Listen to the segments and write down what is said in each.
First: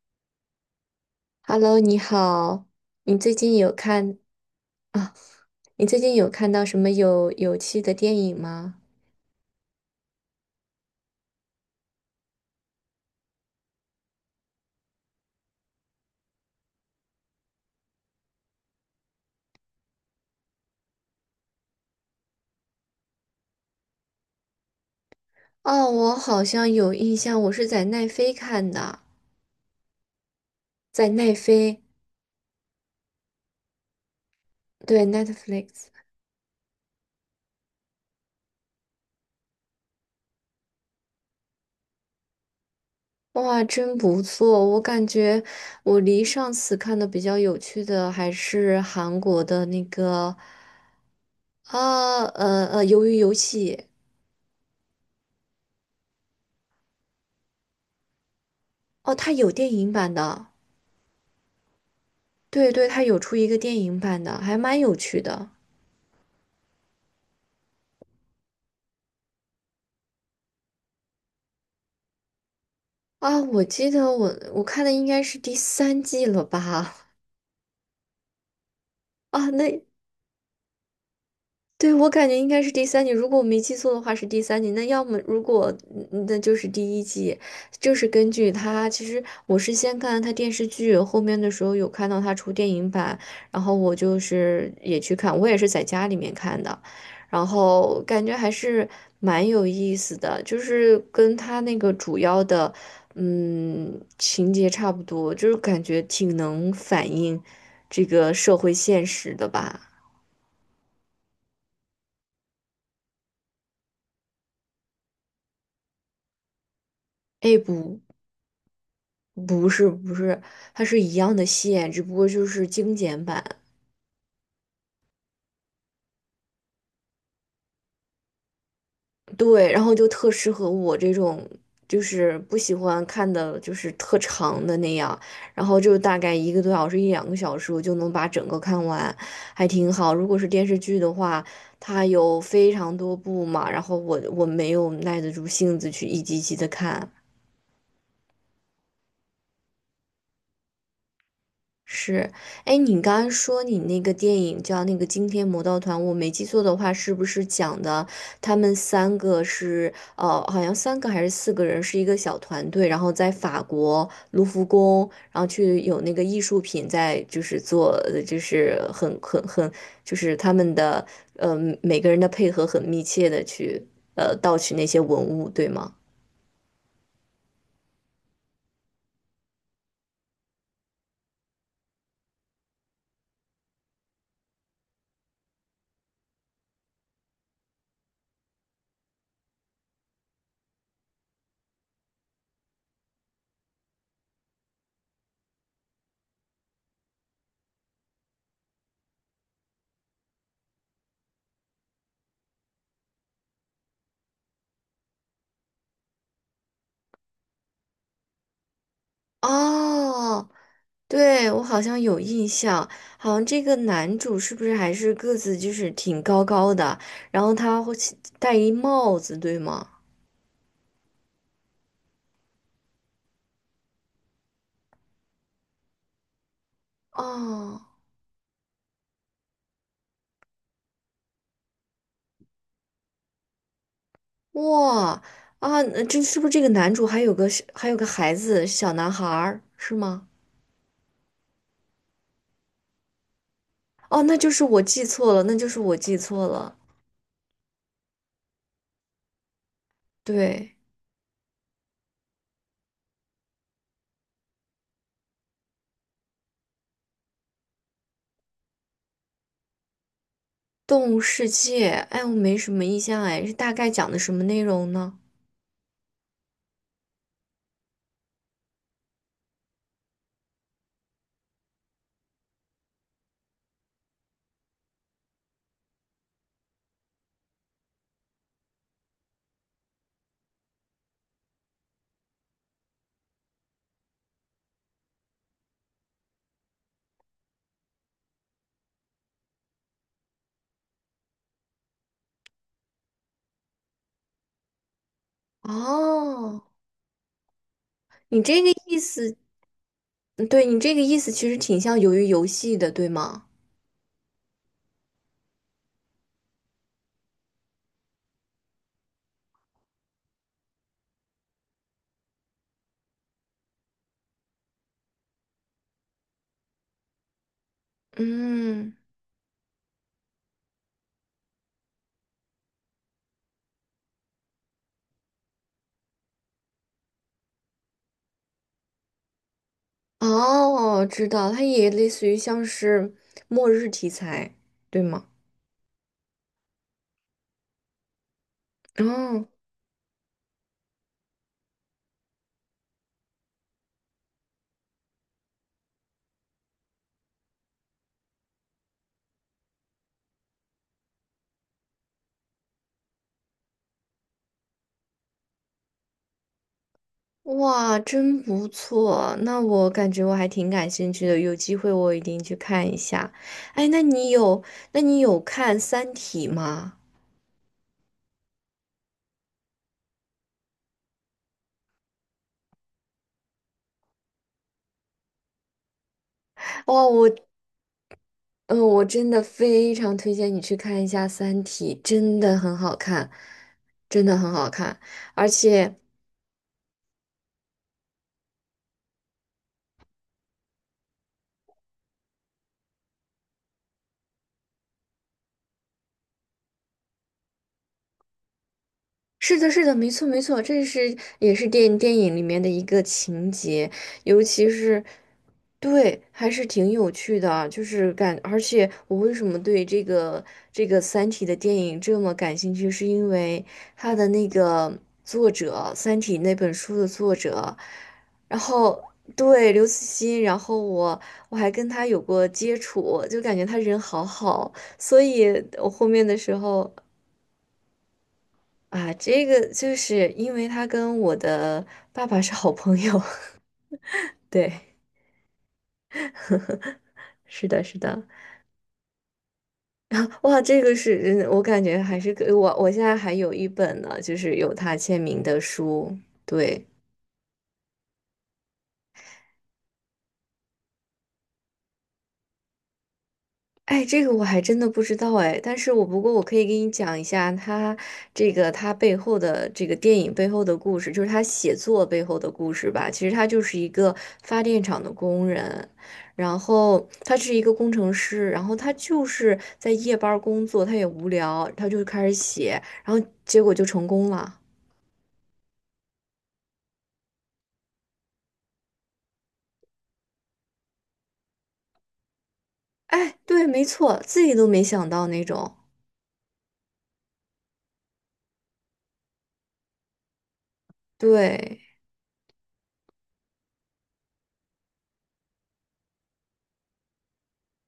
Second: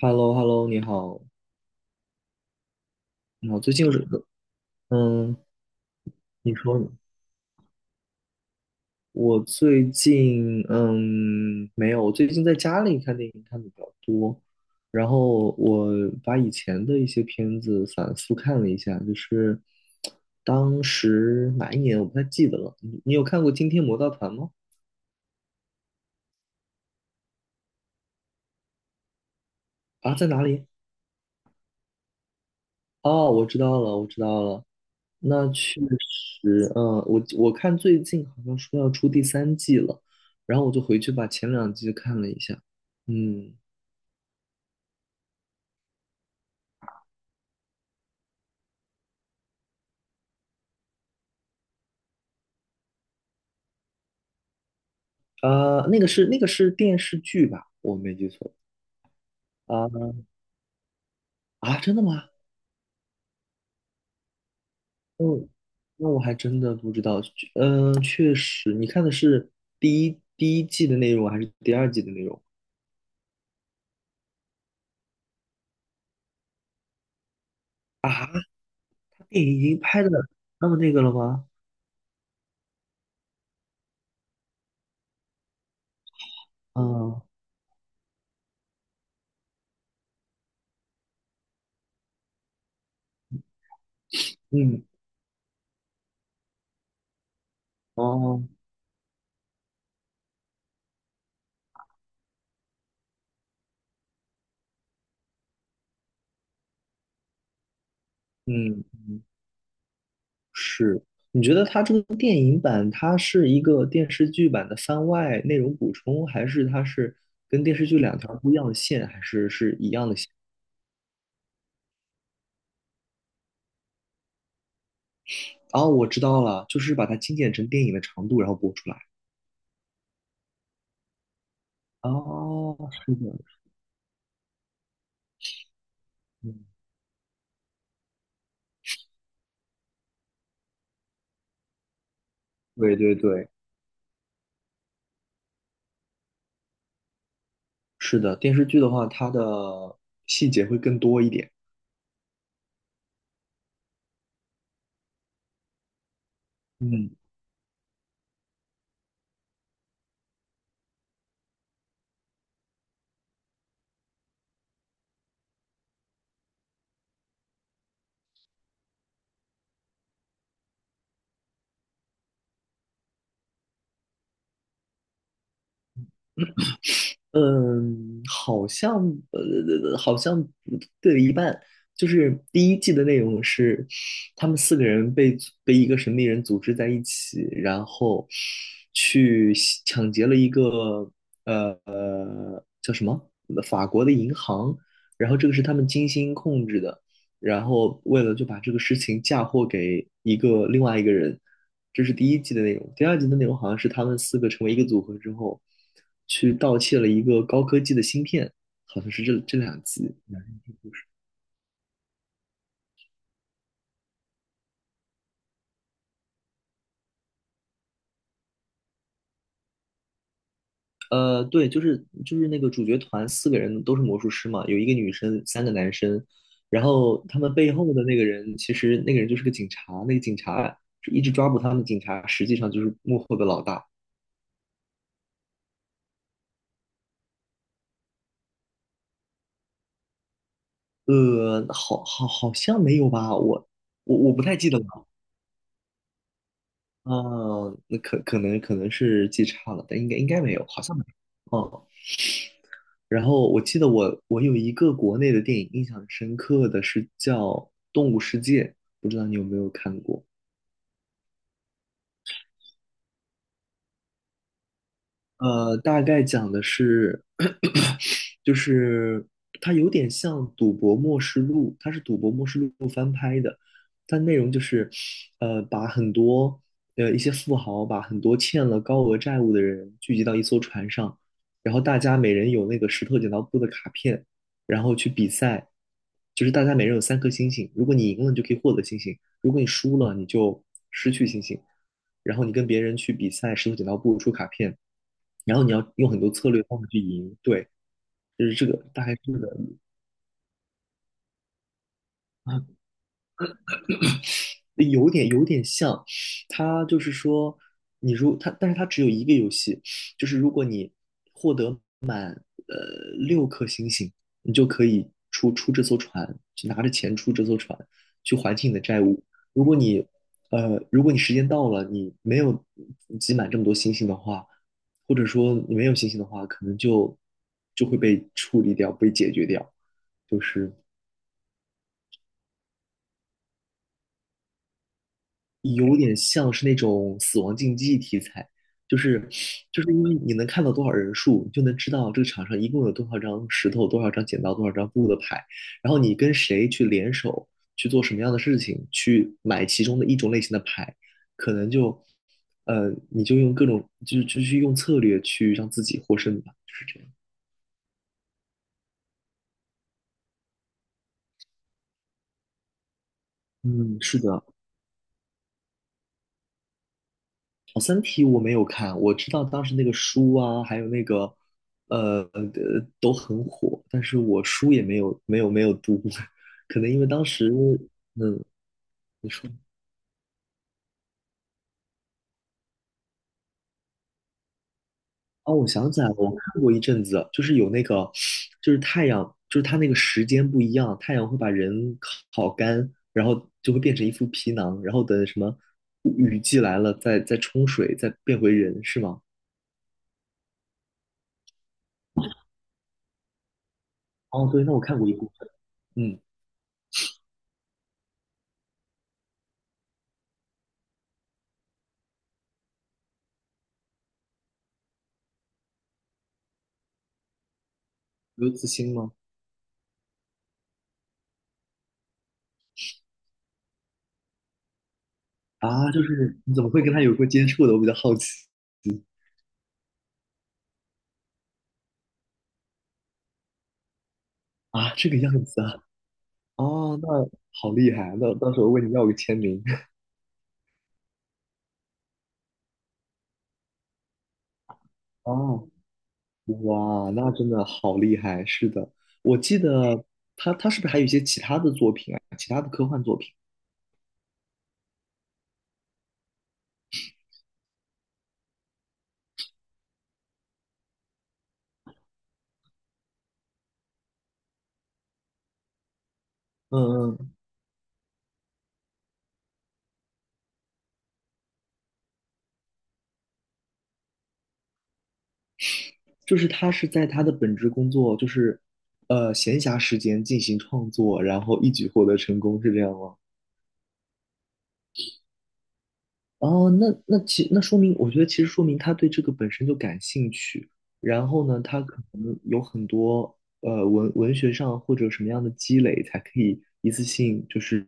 h e l l o h e l l o 你好，Hello，你好，你最你近好，有最近有什看么？啊？嗯，你最近有看你到什说呢？么有趣的电影吗？我最近没有，我最近在家里看电影看的比较多，然后我把以前的一些片子反复看了一下，就是当时哪一年我不太记得了。你有看过《惊天魔盗团》吗？哦，我好像有印象，我是在奈飞看的，啊，在哪里？在奈飞，哦，我知道了，我知道了，对那确，Netflix。实，我看最近好像说要出第三季了，然后我就回去把前2季看了一下，嗯，哇，真不错！我感觉我离上次看的比较有趣的还是韩国的那个，啊，《鱿鱼游戏》。啊，那个是电视剧吧，我没记错哦，它有电影版啊的，啊，真的吗？对对，它有出一个电影版的，还蛮有趣的。嗯，那我还真的不知道，嗯，确实，你看的是第一季的内容还是第二季的内容啊，我记得我看的应该是第三季了吧？啊？电啊，影已那经拍的那么那个了吗？对，我感觉应该是第三集，如果我没记错的话是第三集。那要么如果那就是第一嗯季，就是根据他。其实我是先看他电视剧，后面的时候有看到他出电影版，然后我就是嗯也去看，我也是在家里面看的，然后感觉哦还是蛮有意思的，就是跟他那个主要的情节差不多，就是感觉挺能反映这个社会嗯。现实的吧。是，你觉得它这个电影版，它是一个电视剧版的番外内容补充，还是它是哎，跟电视剧不，2条不一样的线，还是不是是一样不的线？是，它是一样的线，只不过就是精简版。哦，我知道了，就是把它精简成电影的长度，然后播出来。对，然后就特适合我这种，就是不喜哦，欢是看的，的，就是特长的那样。然后就大概一个嗯，多小时、一两个小时，我就能把整个看完，还挺好。如果是电视剧的话，它有非常对对多部对，嘛，然后我没有耐得住性子去一集一集的看。是的，电视剧的话，它的细节会更多一点。是，哎，你刚刚说你那个电影叫那个《惊天魔盗团》，我没记错的话，嗯。是不是讲的他们三个是好像三个还是四个人是一个小团队，然后在法国卢浮宫，然后去有那个艺术品在就是做，就是很，就是他们的呃每个人的配合很密切的去盗取那些文物，对吗？嗯，好像呃，呃呃好像对了一半。就是第一季的内容是，他们四个人被一个神秘人组织在一起，然后去抢劫了一个呃叫什么法国的银行，然后这个是他们精心控制的，然后为了就把这个事情嫁祸给一个另外一个人，这是第一季的内容。第二季的内容好像是他们四个成为一个组合之后，去盗窃了一个高科技的芯片，好像是这2集。哦，对，我好像有印象，好像这个男主是不是还是个子就是挺高的，然后他会戴一帽子，对吗？对，就是那个主角团四个人都是魔术师嘛，有一个女生，三个男生。然后他们背哦，后的那个人，其实那个人就是个警察，那个警察一直抓捕他们，警察实际上就是幕后的老大。哇啊，那这是不是这个男主还有个是还有个孩子小男孩儿是吗？好像没有吧？哦，我那不就太是记得我了。记错了，那就是我记错了。嗯，那可能是记差了，但应该没有，对，好像没有。哦，然后我记得我有一个国内的电影印象很深刻的是叫《动物世界》，不知道你有没有看过？动物世界，哎，我没什么印象，哎，是大概讲的什么内容呢？大概讲的是，就是它有点像《赌博默示录》，它是《赌博默示录》翻拍的。它内容就是，把很多一些富豪，把很多欠了高额债务的人聚集到一艘船上，然后大家每人有那个石头剪刀布的卡片，然后去比赛，就是大家每人有3颗星星，如果你赢了，你就可以获得星星；如果你输了，你就失去星星。然后你跟别人去比赛石头剪刀布出卡片，然后你要用很多策哦，略方法去赢，对，你就是这这个个意大概这思，个嗯对，你这个意思其实挺像鱿鱼游啊，戏的，对吗？有点像，它就是说它，但是它只有一个游戏，就是如果你获得6颗星星，你就可以出这艘船，去拿着钱出这艘船，去还清你的嗯，债务。如果你如果你时间到了，你没有集满这么多星星的话，或者说你没有星星的话，可能就会被处理掉，被解决掉。就是哦，知道，它也类似于像是末日题材，对吗？有点像是那种死亡竞技题材，就是哦，就是因为你能看到多少人数，你就能知道这个场上一共有多少张石头、多少张剪刀、多少张布的牌，然后你跟谁去联手去做什么样的事情，去买其中的一种类型的牌，可能你就用各种就去用策略去让自己获胜吧，就是这样。哇，真不错，那我感觉我还挺感兴趣的，有机会我一定去看一下。哎，嗯，那是你的，有，那你有看《三体》吗？哦，《三体》我没有看，我知道当时那个书啊，还有那个，呃呃，都很火，但是我书也没有读，可能因哇，为当我，时，嗯，嗯，我真你的说，非常推荐你去看一下《三体》，真的很好看，真的很好看，而哦，我想且。起来了，我看过一阵子，就是有那个，就是太阳，就是它那个时间不一样，太阳会把人烤干，然后就会变成一副皮囊，然后等什么雨季来了，再冲水，再变回人，是吗？是的，是的，没错，没错，这是也是电影里面的一个情节，尤哦，对，其那我看是，过一部分，嗯，对，还是挺有趣的，就是感，而且我为什么对这个《三体》的电影这么感兴趣，是因为他的那个作者，《三体》那本书的作者，刘然慈欣后吗？对刘慈欣，然后我还跟他有过接触，就感觉他人好好，所以我啊，就后面的是时你怎么会跟候。他有过接触的？我比较好奇啊，这个就是因为他跟我的爸爸是好朋友，啊，对，这个样子啊，哦，那是好的，厉是害，的，那到时候问你要个签名。哇，这个是，嗯我感觉还是给我，我现在还有一本呢，就是有他签名的哦，书，对，哇，那真的好厉害，是的，我记得他是不是还有一些其他的作品啊？其他的科幻作品？哎，这个我还真的不知道哎，但是不过我可以给你讲一下他这个他背后的这个电影背后的故事，就是他写作背后的故事吧。其实他就是一个发电厂的工人，然后嗯嗯，他是一个工程师，然后他就是在夜班儿工作，他也无聊，他就开始写，然后结果就成功了。就是他是在他的本职工作，就是闲暇时间进行创作，然后一举获得成功，是这样吗？哎，对，没错，自己都没想到那种，哦，那说明，我觉得其实说明他对这个本身就感兴趣，然后呢，对。他可能有很多文学上或者什么样的积累，才可以一次性就是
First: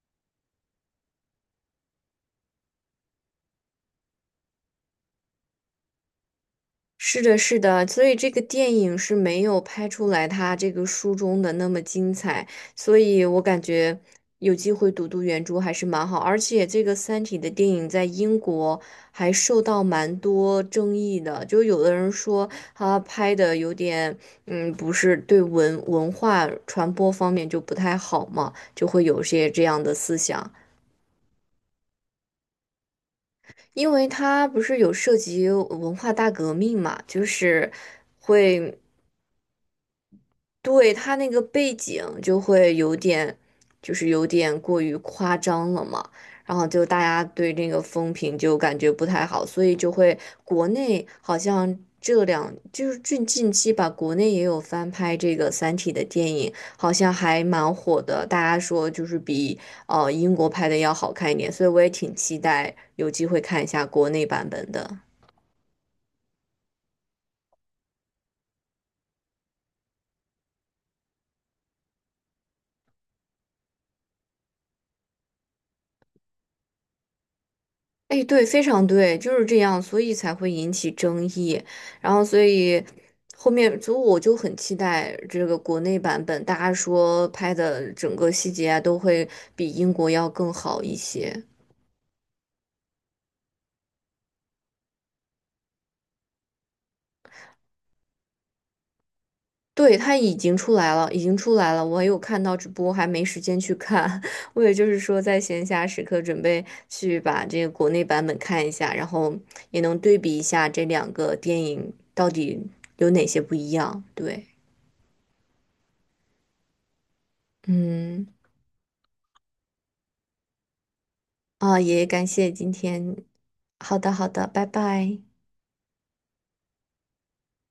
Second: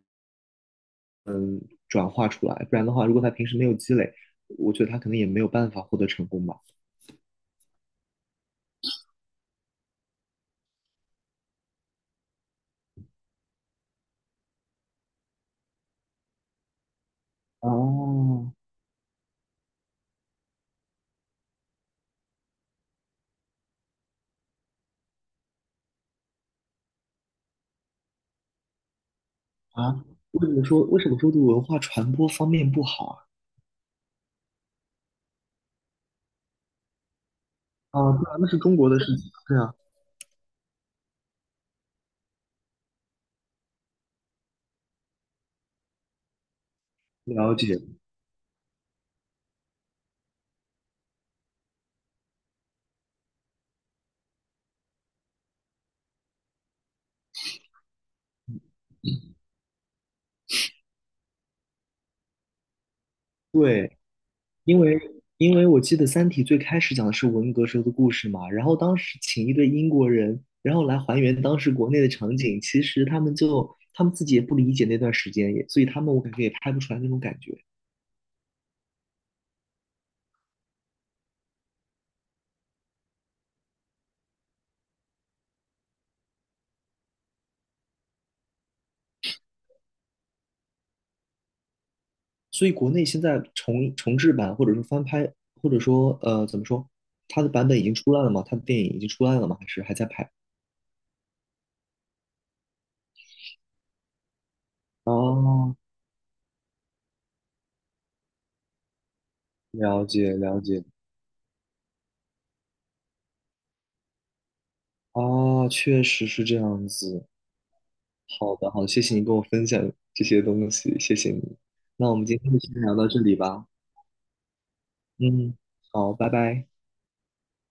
转化出来，不然的话，如果他平时没有积累，我觉得他可能也没有办法获得成功吧。是的，是的，所以这个电影是没有拍出来他这个书中的那么精彩，所以我感觉有机会读读原著还是蛮好，而且这个《三体》的电影在英哦，国还受到蛮多争议的，就有的人说它拍的有点，嗯，不是对文化传播方面就不太好嘛，就会有些这样的啊，思为想。什么说为什么说对文化传播方面不好啊？因为它不是有涉及文化大革命嘛，就是啊，对啊，那是中会国的事情，对啊，对，他那个背景就会有点，就是有点过于夸张了嘛，然后就大家对了这解，个风评就感觉不太好，所以就会国内好像这两就是近期吧，国内也有翻拍这个《三体》的电影，好像还蛮火的，大家说就是比英国拍的要好看一点，所以我也挺期待有机会看一下对。国内版本因为的。因为我记得《三体》最开始讲的是文革时候的故事嘛，然后当时请一对英国人，然后来还原当时国内的场景，其实他们就他们自己也不理解那段时间，也所以他们我感觉也拍不出来那种感觉，哎，对，非常对，就是这样，所以才会引起争议。然后，所以后面，所以我就很期待这个国内版本，大家说拍的整个细节啊，都会比英国要更好一些。所以国内现在重制版或者说翻拍，或者说怎么说，它的版本已经出来了吗？它的电影已经出来了吗？还是还对，在它拍？已经出来了，已经出来了，我有看到直播，还没时间去看。我也就是说，在闲哦，暇时刻准备去把这个国内版本看一下，然后也能了对比解一了下这解，两个电影到底有哪些不一样。对，啊，确实是这样子。嗯。好的，好，谢谢你跟我分享这些东西，谢谢你。啊，也那我感们今谢天就今先聊到天。这里吧。好的，好的，拜拜。嗯，好，拜拜。